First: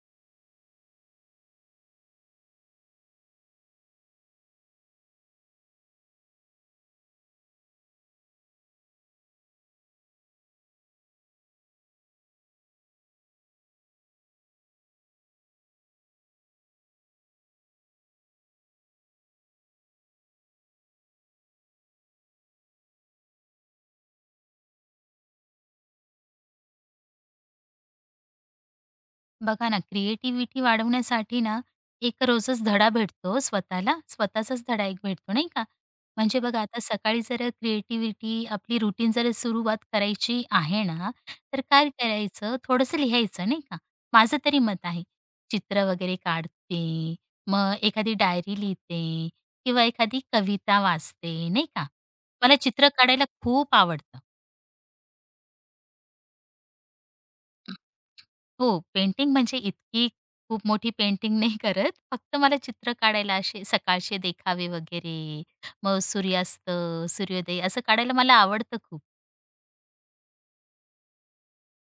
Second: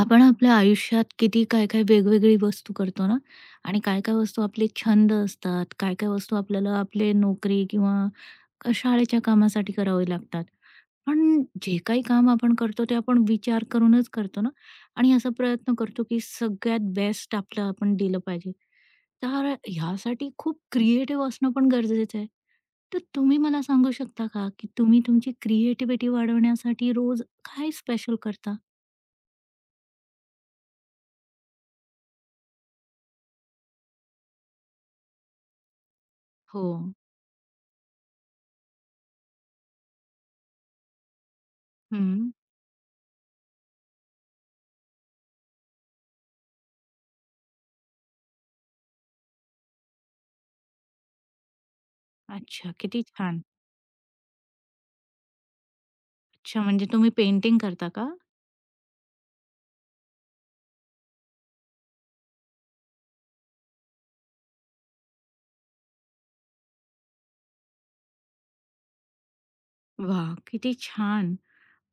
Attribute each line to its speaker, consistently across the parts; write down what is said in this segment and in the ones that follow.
Speaker 1: आपण आपल्या आयुष्यात किती काय काय वेगवेगळी वस्तू करतो ना आणि काय काय वस्तू आपले छंद असतात काय काय वस्तू आपल्याला आपले नोकरी किंवा शाळेच्या कामासाठी करावे लागतात. पण जे काही काम आपण करतो ते आपण विचार करूनच करतो ना आणि असा प्रयत्न करतो की सगळ्यात बेस्ट आपलं आपण दिलं पाहिजे. तर ह्यासाठी खूप क्रिएटिव्ह असणं पण गरजेचं आहे. तर तुम्ही मला सांगू शकता का की तुम्ही तुमची क्रिएटिव्हिटी वाढवण्यासाठी रोज काय स्पेशल करता?
Speaker 2: बघा ना, क्रिएटिव्हिटी वाढवण्यासाठी ना, एक रोजच धडा भेटतो स्वतःला. स्वतःचाच धडा एक भेटतो, नाही का? म्हणजे बघा
Speaker 1: हो.
Speaker 2: आता सकाळी जर क्रिएटिव्हिटी आपली रुटीन जर सुरुवात करायची आहे ना, तर काय
Speaker 1: हं.
Speaker 2: करायचं, थोडंसं लिहायचं, नाही का? माझं तरी मत आहे. चित्र वगैरे काढते, मग एखादी डायरी लिहिते किंवा एखादी कविता वाचते, नाही का? मला
Speaker 1: अच्छा,
Speaker 2: चित्र
Speaker 1: किती
Speaker 2: काढायला
Speaker 1: छान!
Speaker 2: खूप आवडतं.
Speaker 1: अच्छा, म्हणजे तुम्ही पेंटिंग करता का?
Speaker 2: हो, पेंटिंग म्हणजे इतकी खूप मोठी पेंटिंग नाही करत. फक्त मला चित्र काढायला असे सकाळचे देखावे वगैरे, मग सूर्यास्त, सूर्योदय असं काढायला मला आवडतं खूप.
Speaker 1: वाह! किती छान!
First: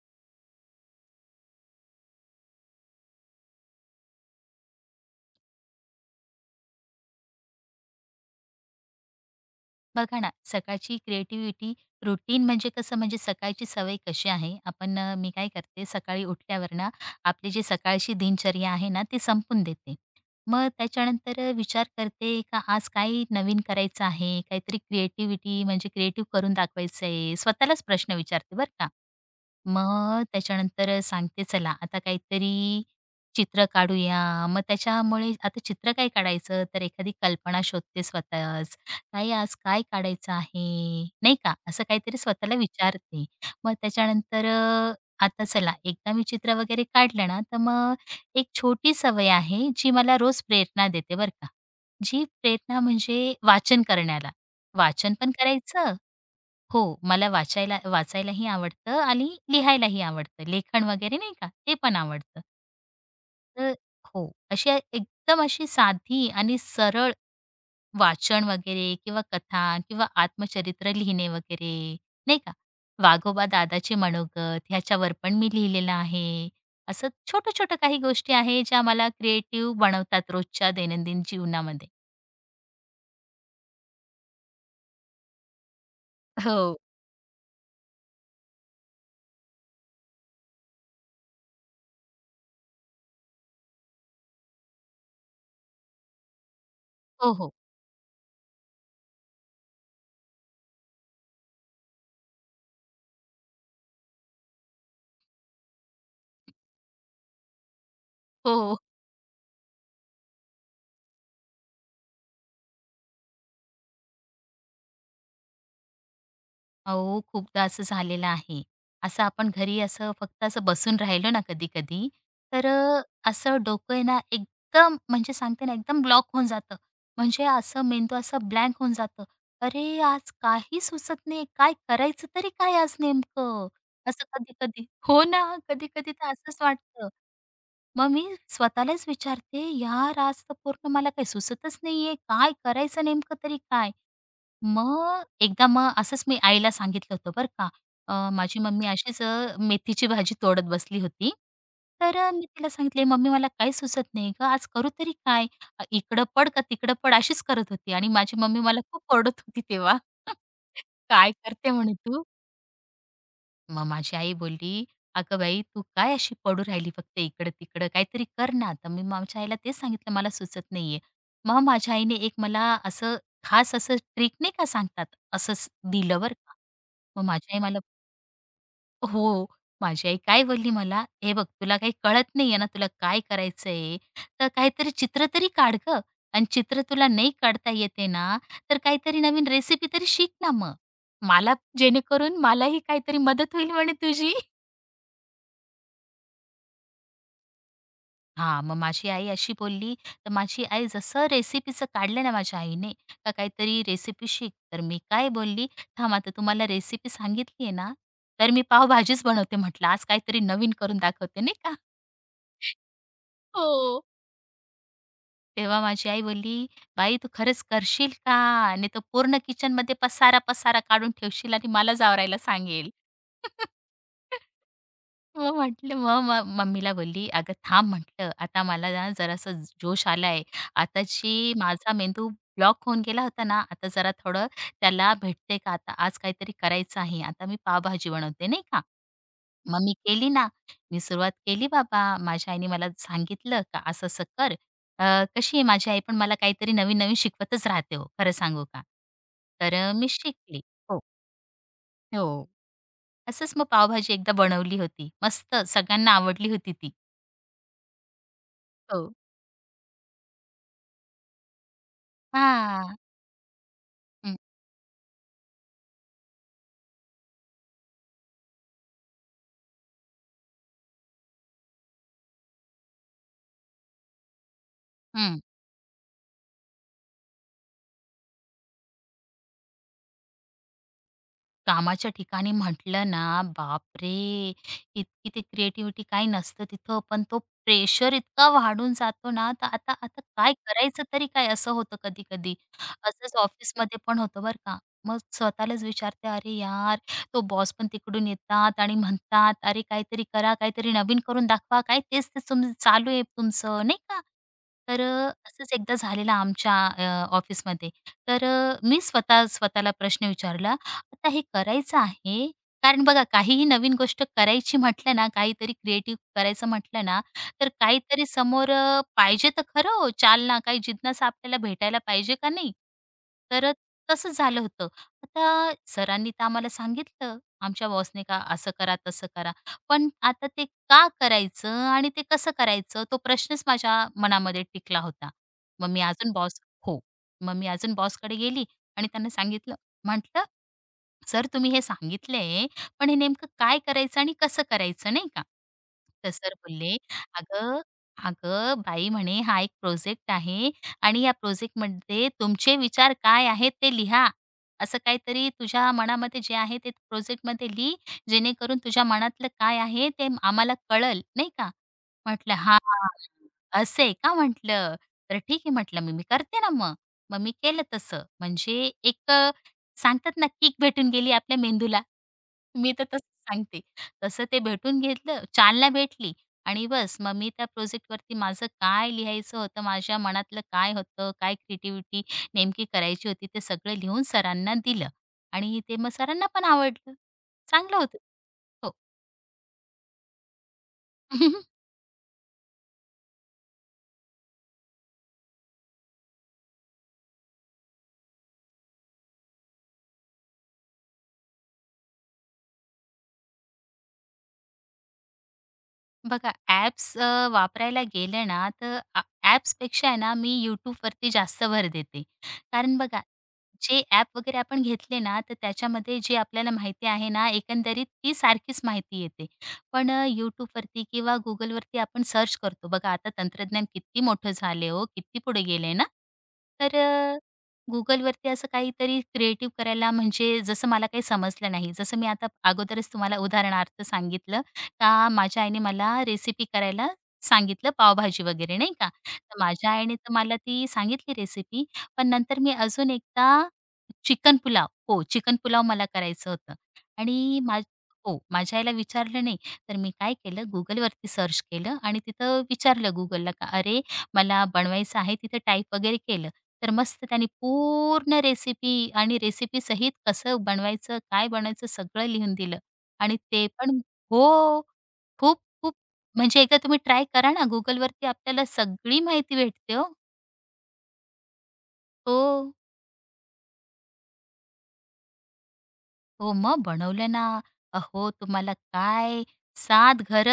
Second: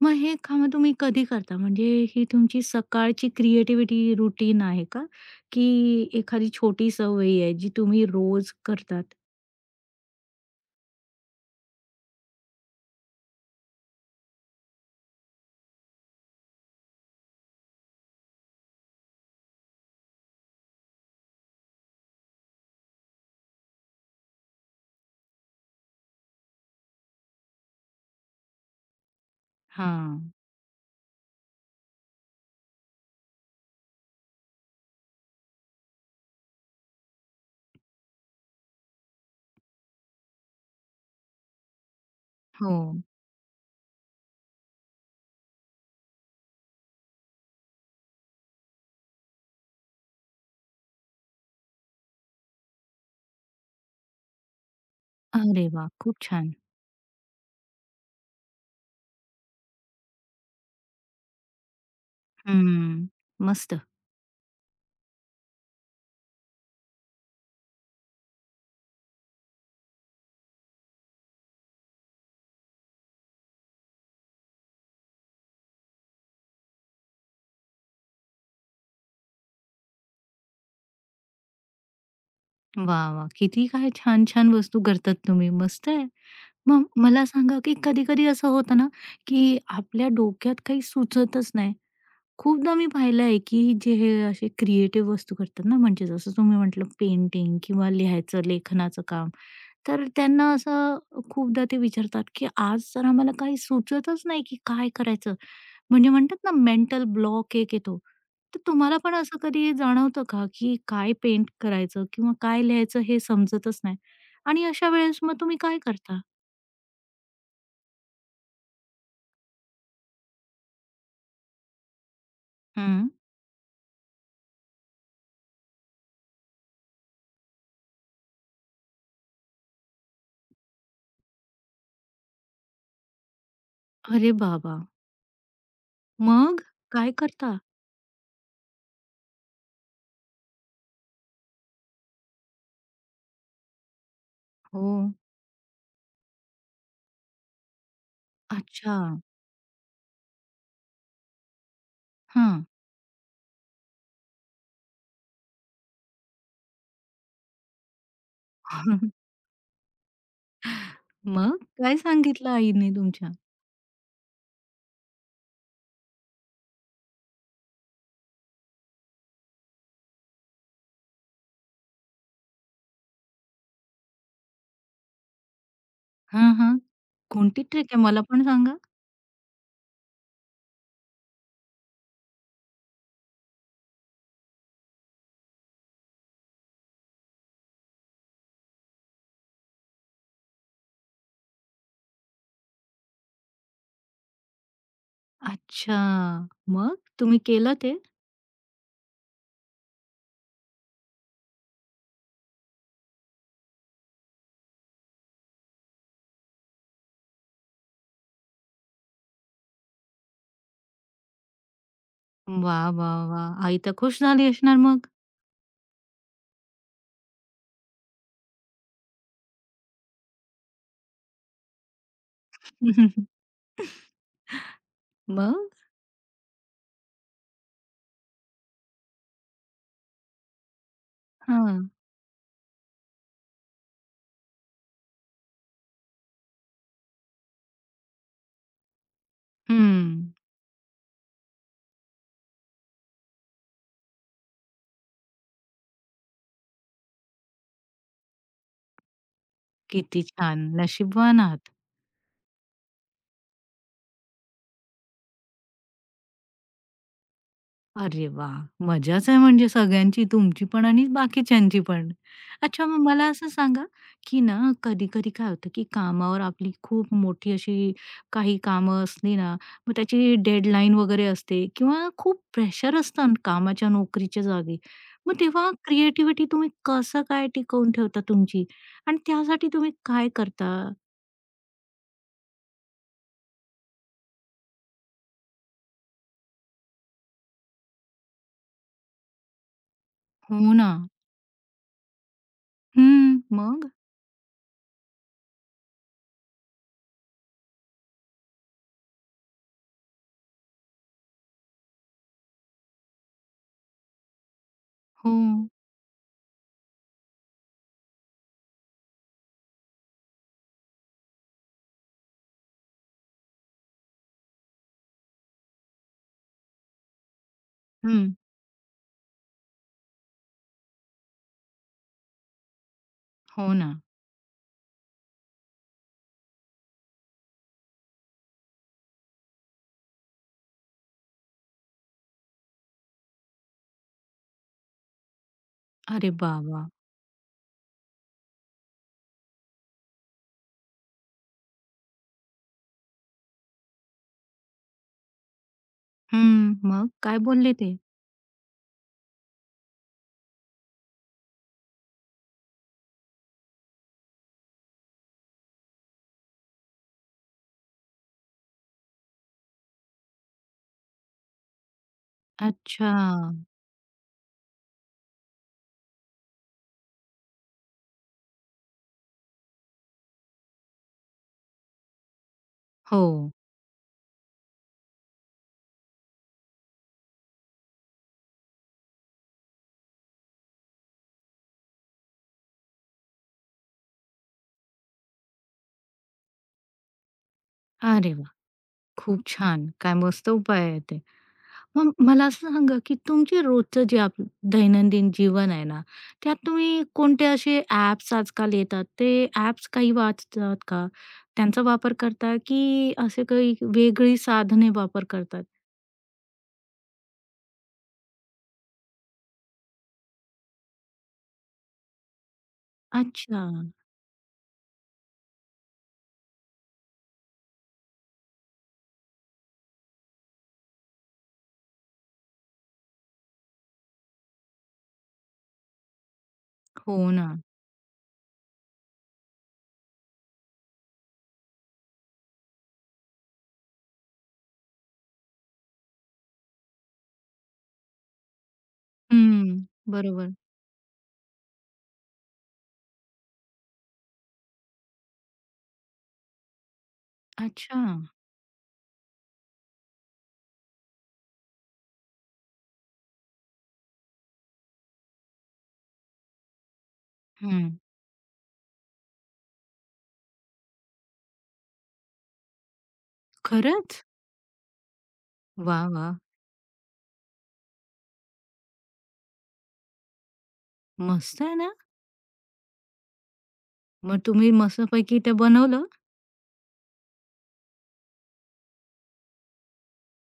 Speaker 1: मग हे कामं तुम्ही कधी करता? म्हणजे ही तुमची सकाळची क्रिएटिव्हिटी रूटीन आहे का? की एखादी छोटी सवयी आहे जी तुम्ही रोज करतात?
Speaker 2: बघा ना, सकाळची क्रिएटिव्हिटी रुटीन म्हणजे कसं म्हणजे सकाळची सवय कशी आहे? आपण मी काय करते सकाळी उठल्यावर ना, आपली जी सकाळची दिनचर्या आहे ना, ती संपून देते. मग त्याच्यानंतर विचार करते का आज काही नवीन करायचं आहे, काहीतरी क्रिएटिव्हिटी म्हणजे क्रिएटिव्ह करून दाखवायचं आहे. स्वतःलाच प्रश्न विचारते बरं का. मग
Speaker 1: हां.
Speaker 2: त्याच्यानंतर सांगते चला आता काहीतरी चित्र काढूया. मग त्याच्यामुळे आता चित्र काय काढायचं, तर एखादी कल्पना शोधते स्वतःच. काय आज काय काढायचं आहे, नाही का? असं काहीतरी स्वतःला
Speaker 1: हो.
Speaker 2: विचारते. मग त्याच्यानंतर आता चला एकदा मी चित्र वगैरे काढलं ना, तर मग एक छोटी सवय आहे जी मला रोज प्रेरणा देते बरं का. जी प्रेरणा म्हणजे वाचन करण्याला. वाचन पण
Speaker 1: अरे वाह!
Speaker 2: करायचं
Speaker 1: खूप छान.
Speaker 2: हो, मला वाचायलाही आवडतं आणि लिहायलाही आवडतं. लेखन वगैरे नाही का, ते पण आवडतं.
Speaker 1: हं. मस्त.
Speaker 2: तर हो, अशी एकदम अशी साधी आणि सरळ वाचन वगैरे किंवा कथा किंवा आत्मचरित्र लिहिणे वगैरे, नाही का. वाघोबा दादाचे मनोगत ह्याच्यावर पण मी लिहिलेलं आहे. असं छोटं-छोटं काही गोष्टी आहे ज्या मला क्रिएटिव्ह बनवतात रोजच्या दैनंदिन जीवनामध्ये.
Speaker 1: वाह, वाह! किती काय छान-छान वस्तू करतात तुम्ही. मस्त आहे.
Speaker 2: हो.
Speaker 1: मग मला सांगा, की कधी-कधी असं होतं ना, की आपल्या डोक्यात काही सुचतच नाही. खूपदा मी पाहिलं आहे, की जे हे असे क्रिएटिव्ह वस्तू करतात ना, म्हणजे जसं तुम्ही म्हटलं
Speaker 2: हो, हो.
Speaker 1: पेंटिंग किंवा लिहायचं, लेखनाचं काम. तर त्यांना असं खूपदा ते विचारतात, की आज तर आम्हाला काही सुचतच नाही, की काय करायचं? म्हणजे म्हणतात ना, मेंटल ब्लॉक एक येतो. तर
Speaker 2: हो.
Speaker 1: तुम्हाला पण असं कधी जाणवतं का, की काय पेंट करायचं किंवा काय लिहायचं हे समजतच नाही? आणि अशा वेळेस मग तुम्ही काय करता?
Speaker 2: अहो, खूपदा असं झालेलं आहे. असं आपण घरी असं फक्त असं बसून राहिलो ना कधी-कधी, तर अ,
Speaker 1: हं.
Speaker 2: असं डोकं आहे ना एकदम म्हणजे सांगते ना एकदम ब्लॉक होऊन जातं. म्हणजे असं मेंदू असा ब्लँक होऊन जातं. अरे, आज काही सुचत नाही. काय करायचं तरी काय आज नेमकं? असं
Speaker 1: अरे बाबा!
Speaker 2: कधी-कधी हो ना, कधी-कधी तर असंच
Speaker 1: मग
Speaker 2: वाटतं.
Speaker 1: काय करता?
Speaker 2: मग मी स्वतःलाच विचारते, "यार, आज तर पूर्ण मला काही सुचतच नाहीये. काय करायचं नेमकं तरी काय?"
Speaker 1: हो.
Speaker 2: मग एकदा मग असंच मी आईला सांगितलं होतं बरं का. माझी मम्मी
Speaker 1: अच्छा.
Speaker 2: अशीच मेथीची भाजी तोडत बसली होती. मी
Speaker 1: हां.
Speaker 2: तिला सांगितले, "मम्मी मला काही सुचत नाही गं, आज करू तरी काय? इकडं पड का तिकडं पड?" अशीच करत होती आणि माझी मम्मी मला खूप ओरडत होती तेव्हा. "काय
Speaker 1: मग
Speaker 2: करते म्हणे
Speaker 1: काय
Speaker 2: तू?"
Speaker 1: सांगितलं आईने तुमच्या?
Speaker 2: मग माझी आई बोलली, "अगं बाई, तू काय अशी पडू राहिली फक्त इकडं-तिकडं, काहीतरी कर ना." तर मी माझ्या आईला तेच सांगितलं, "मला सुचत नाहीये." मग माझ्या आईने एक मला असं खास असं ट्रिक नाही का सांगतात, असंच दिलं बरं
Speaker 1: हां,
Speaker 2: का.
Speaker 1: हां.
Speaker 2: मग माझी आई
Speaker 1: कोणती
Speaker 2: मला
Speaker 1: ट्रिक आहे मला पण सांगा?
Speaker 2: हो, माझी आई काय बोलली मला, "हे बघ, तुला काही कळत नाहीये ना, तुला काय करायचंय, तर काहीतरी चित्र तरी काढ गं आणि चित्र तुला नाही काढता येते ना, तर काहीतरी नवीन रेसिपी तरी शिक ना मग. मला जेणेकरून मलाही काहीतरी मदत होईल म्हणे तुझी."
Speaker 1: अच्छा. मग तुम्ही केलं ते?
Speaker 2: हां, मग माझी आई अशी बोलली, तर माझी आई जसं रेसिपीचं काढलं ना माझ्या आईने, का काहीतरी रेसिपी शिक, तर मी काय बोलली, "थांब आता तुम्हाला रेसिपी सांगितली आहे ना, तर मी पावभाजीच बनवते," म्हटलं, "आज काहीतरी नवीन करून दाखवते," नाही का.
Speaker 1: वा, वा, वाह! आई तर
Speaker 2: हो.
Speaker 1: खुश झाली असणार मग.
Speaker 2: तेव्हा माझी आई बोलली, "बाई तू खरंच करशील का? नाही तर पूर्ण किचनमध्ये पसारा-पसारा काढून ठेवशील आणि मला जावरायला सांगेल." मग
Speaker 1: मग?
Speaker 2: म्हटलं मग मम्मीला बोलली, "अगं थांब" म्हटलं, "आता मला ना जरासा जोश आलाय. आताची जी
Speaker 1: हां.
Speaker 2: माझा मेंदू ब्लॉक होऊन गेला होता ना, आता जरा थोडं त्याला भेटते का आता आज काहीतरी करायचं आहे. आता मी पावभाजी बनवते नाही का." मग मी
Speaker 1: हं.
Speaker 2: केली ना. मी सुरुवात केली बाबा. माझ्या आईने मला सांगितलं का असं-असं कर. कशी आहे माझी आई पण मला काहीतरी नवीन-नवीन शिकवतच राहते हो, खरं सांगू का. मी
Speaker 1: किती छान.
Speaker 2: शिकली. हो.
Speaker 1: नशीबवान आहात.
Speaker 2: हो. असंच मग पावभाजी एकदा बनवली होती. मस्त सगळ्यांना आवडली होती ती.
Speaker 1: अरे वाह!
Speaker 2: हो.
Speaker 1: मजाच आहे म्हणजे सगळ्यांची, तुमची पण आणि बाकीच्यांची पण. अच्छा,
Speaker 2: हां.
Speaker 1: मग मला असं सांगा,
Speaker 2: हं,
Speaker 1: की ना कधी-कधी काय होतं, की कामावर आपली खूप मोठी अशी काही कामं असली ना, मग त्याची डेडलाईन वगैरे असते किंवा खूप प्रेशर असतं न कामाच्या, नोकरीच्या जागी. मग
Speaker 2: हं.
Speaker 1: तेव्हा क्रिएटिव्हिटी तुम्ही कसं काय टिकवून ठेवता तुमची? आणि त्यासाठी तुम्ही काय करता?
Speaker 2: कामाच्या ठिकाणी म्हटलं ना, बापरे! इतकी ते क्रिएटिव्हिटी काही नसतं तिथं, पण तो प्रेशर इतका वाढून जातो ना, तर आता आता काय
Speaker 1: हो ना.
Speaker 2: करायचं तरी काय असं होतं कधी-कधी. असंच
Speaker 1: हं. मग?
Speaker 2: ऑफिसमध्ये पण होतं बरं का. मग स्वतःलाच विचारते, "अरे यार, तो बॉस पण तिकडून येतात आणि म्हणतात, 'अरे काहीतरी करा, काहीतरी नवीन करून दाखवा.' काय तेच ते तुम चालू आहे तुमचं," नाही का?
Speaker 1: हो.
Speaker 2: असंच एकदा झालेलं आमच्या ऑफिसमध्ये. मी स्वतःला प्रश्न विचारला आता हे करायचं आहे. कारण बघा काहीही नवीन गोष्ट करायची म्हटलं ना, काहीतरी क्रिएटिव्ह करायचं म्हटलं ना, तर काहीतरी
Speaker 1: हं.
Speaker 2: समोर पाहिजे तर खरं हो चालना, काही जिज्ञासा आपल्याला भेटायला पाहिजे का नाही? तर
Speaker 1: हो ना.
Speaker 2: तसं झालं होतं. आता सरांनी तर आम्हाला सांगितलं, आमच्या बॉसने का असं करा, तसं करा. पण आता ते का करायचं आणि ते कसं करायचं तो प्रश्नच माझ्या मनामध्ये टिकला होता. मग मी
Speaker 1: अरे
Speaker 2: अजून बॉस
Speaker 1: वाह!
Speaker 2: हो. मग मी अजून बॉसकडे गेली आणि त्यांना सांगितलं म्हटलं, "सर तुम्ही हे सांगितलंय, पण हे नेमकं काय करायचं आणि कसं करायचं?" नाही का. तर सर
Speaker 1: हं,
Speaker 2: बोलले,
Speaker 1: मग काय बोलले
Speaker 2: "अगं,
Speaker 1: ते?
Speaker 2: अगं बाई," म्हणे, "हा एक प्रोजेक्ट आहे आणि या प्रोजेक्टमध्ये तुमचे विचार काय आहेत ते लिहा. असं काहीतरी तुझ्या मनामध्ये जे आहे ते प्रोजेक्टमध्ये लिही, जेणेकरून तुझ्या मनातलं काय आहे ते आम्हाला कळेल." नाही का. म्हटलं, "हां,
Speaker 1: अच्छा.
Speaker 2: असं आहे का?" म्हटलं. "तर ठीक आहे," म्हटलं, "मी मी करते ना मग." मग मी केलं तसं. म्हणजे एक सांगतात ना, किक भेटून गेली आपल्या मेंदूला. मी तर
Speaker 1: हो.
Speaker 2: तसंच सांगते. तसं ते भेटून घेतलं, चालना भेटली आणि बस मग मी त्या प्रोजेक्टवरती माझं काय लिहायचं होतं, माझ्या मनातलं काय होतं, काय क्रिएटिव्हिटी नेमकी करायची होती, ते सगळं लिहून सरांना दिलं आणि ते मग सरांना पण आवडलं. चांगलं होतं.
Speaker 1: अरे वा,
Speaker 2: हो.
Speaker 1: खूप छान. काय मस्त उपाय आहे ते. मग मला असं सांगा, की तुमचे रोजचं जे दैनंदिन जीवन आहे ना, त्यात तुम्ही कोणते असे ॲप्स आजकाल येतात, ते ॲप्स काही वाचतात का? त्यांचा वापर करता, की असे काही वेगळी साधने वापर करतात?
Speaker 2: बघा ॲप्स वापरायला गेलं ना, तर आ ॲप्सपेक्षा आहे ना, मी YouTubeवरती जास्त भर देते. कारण बघा,
Speaker 1: अच्छा.
Speaker 2: जे ॲप वगैरे आपण घेतले ना, तर त्याच्यामध्ये जी आपल्याला माहिती आहे ना, एकंदरीत ती सारखीच माहिती येते. पण YouTubeवरती किंवा Googleवरती आपण सर्च करतो. बघा, आता तंत्रज्ञान किती मोठं झाले हो, किती पुढे गेले ना. तर
Speaker 1: हो
Speaker 2: अ,
Speaker 1: ना.
Speaker 2: Googleवरती असं काहीतरी क्रिएटिव्ह करायला म्हणजे जसं मला काही समजलं नाही. जसं मी आता अगोदरच तुम्हाला उदाहरणार्थ सांगितलं. का माझ्या आईने मला रेसिपी करायला सांगितलं पावभाजी वगैरे नाही का. तर
Speaker 1: हं.
Speaker 2: माझ्या आईने तर
Speaker 1: बरोबर.
Speaker 2: मला ती सांगितली रेसिपी, पण नंतर मी अजून एकदा चिकन पुलाव हो, चिकन पुलाव मला करायचं होतं आणि मा
Speaker 1: अच्छा.
Speaker 2: हो, माझ्या आईला विचारलं नाही. तर मी काय केलं Googleवरती सर्च केलं आणि तिथं विचारलं Googleला का "अरे, मला बनवायचं आहे." तिथं टाइप वगैरे केलं. तर मस्त त्याने
Speaker 1: हं.
Speaker 2: पूर्ण रेसिपी आणि रेसिपीसहित कसं बनवायचं, काय बनवायचं सगळं लिहून दिलं आणि ते पण
Speaker 1: खरंच?
Speaker 2: हो. खूप-खूप
Speaker 1: वाह! वाह!
Speaker 2: म्हणजे एकदा तुम्ही ट्राय करा ना, Googleवरती आपल्याला सगळी माहिती भेटते हो.
Speaker 1: मस्त आहे ना?
Speaker 2: हो,
Speaker 1: मग तुम्ही मस्तपैकी ते बनवलं.
Speaker 2: हो मग बनवलं ना. अहो, तुम्हाला काय 7 घर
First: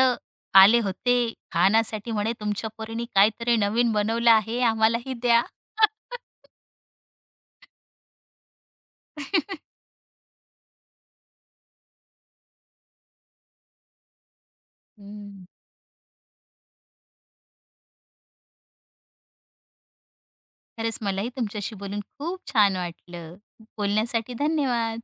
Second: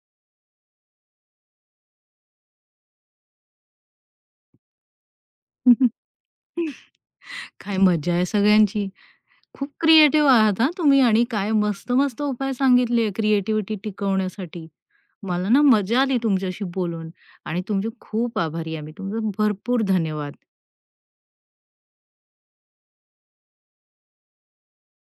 Speaker 2: आले होते खाण्यासाठी म्हणे तुमच्या पोरीने काहीतरी नवीन बनवलं आहे, आम्हालाही द्या.
Speaker 1: काय मजा आहे सगळ्यांची. खूप क्रिएटिव्ह आहात हां तुम्ही आणि काय मस्त-मस्त उपाय सांगितले क्रिएटिव्हिटी टिकवण्यासाठी.
Speaker 2: हं,
Speaker 1: मला ना मजा आली तुमच्याशी बोलून आणि तुमचे खूप आभारी आहे मी. तुमचं भरपूर धन्यवाद.
Speaker 2: खरंच मलाही तुमच्याशी बोलून खूप छान वाटलं. बोलण्यासाठी धन्यवाद.